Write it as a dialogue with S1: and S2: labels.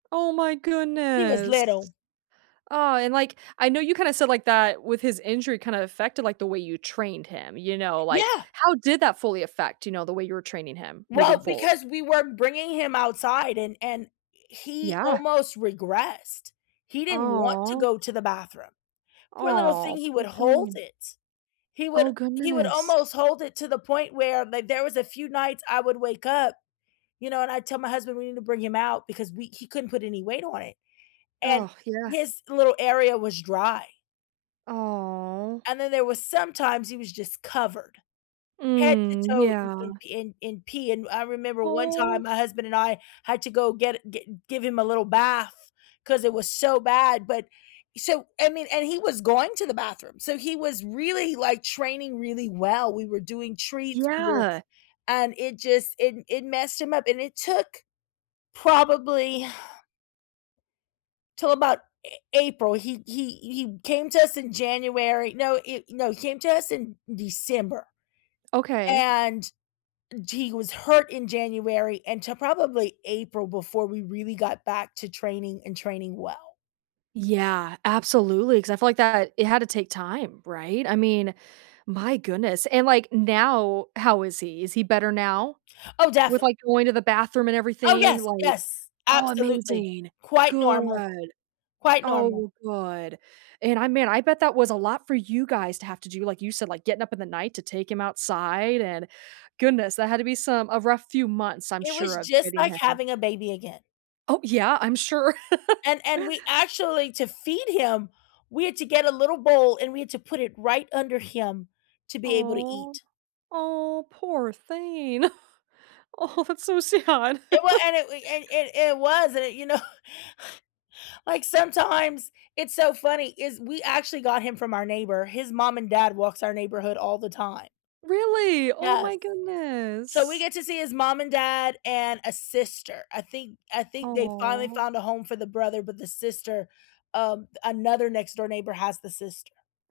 S1: Oh, my
S2: He was
S1: goodness.
S2: little.
S1: Aw, and, like, I know you, kinda, said like that, with his injury, kind of, affected, like, the way you trained him, you know, like,
S2: Yeah.
S1: how did that fully affect, you know, the way you were training him moving
S2: Well,
S1: forwar
S2: because we were bringing him outside, and and e he
S1: Yeah.
S2: almost regressed. He didn't want to
S1: Aw.
S2: go to the bathroom. Poor little
S1: Aw,
S2: thing, he
S1: poor
S2: would hold
S1: thing.
S2: it. He would
S1: Oh,
S2: he would
S1: goodness.
S2: almost hold it to the point where like, there was a few nights I would wake up, you know, and I tell my husband we need to bring him out because we he couldn't put any weight on it, and
S1: Ugh, yeah.
S2: his little area was dry.
S1: Aw.
S2: And then there was sometimes he was just covered, head to
S1: Mm.
S2: toe in in
S1: Yeah.
S2: pee in in pee, and I remember one
S1: Aw.
S2: time my husband and I had to go get gi give him a little bath, 'cause it was so bad, but so, I mean, and he was going to the bathroom, so he was really, like, training really well, we were doing treats we're
S1: Yeah.
S2: and it just it it messed him up and it took probably till about A April. He he he came to us in January no, he no he came to us in December,
S1: Okay.
S2: and g he was hurt in January until probably April before we really got back to training and training well.
S1: Yeah, absolutely, 'cause I feel like that, it had to take time, right? I mean, my goodness, and, like, now, how is he? Is he better now
S2: Oh,
S1: with,
S2: definitely.
S1: like, going to the bathroom and
S2: Oh,
S1: everything,
S2: yes,
S1: like
S2: yes.
S1: Oh,
S2: Absolutely.
S1: amazing.
S2: Quite normal.
S1: Good.
S2: Quite normal.
S1: Oh, good, and I man, I bet that was a lot for you guys to have to do, like you said, like, getting up in the night to take him outside and goodness, that had to be some a rough few months, I'm
S2: It was,
S1: sure, of
S2: just,
S1: getting
S2: like
S1: him
S2: having a baby again.
S1: Oh, yeah. I'm sure.
S2: And and we actually to feed him, we had to get a little bowl, and we had to put it right under him to be able to
S1: Aw.
S2: eat.
S1: Oh, poor thing. Oh, that's so sad.
S2: It w an it we and and and it was, and it you know, like, sometimes, it's so funny, is we actually got him from our neighbor. His mom and dad walks our neighborhood all the time.
S1: Really? Oh my
S2: Yes, so we
S1: goodness!
S2: get to see his mom and dad and a sister. I think I think they finally
S1: Aw.
S2: found a home for the brother, but the sister, um, another next door neighbor has the sister.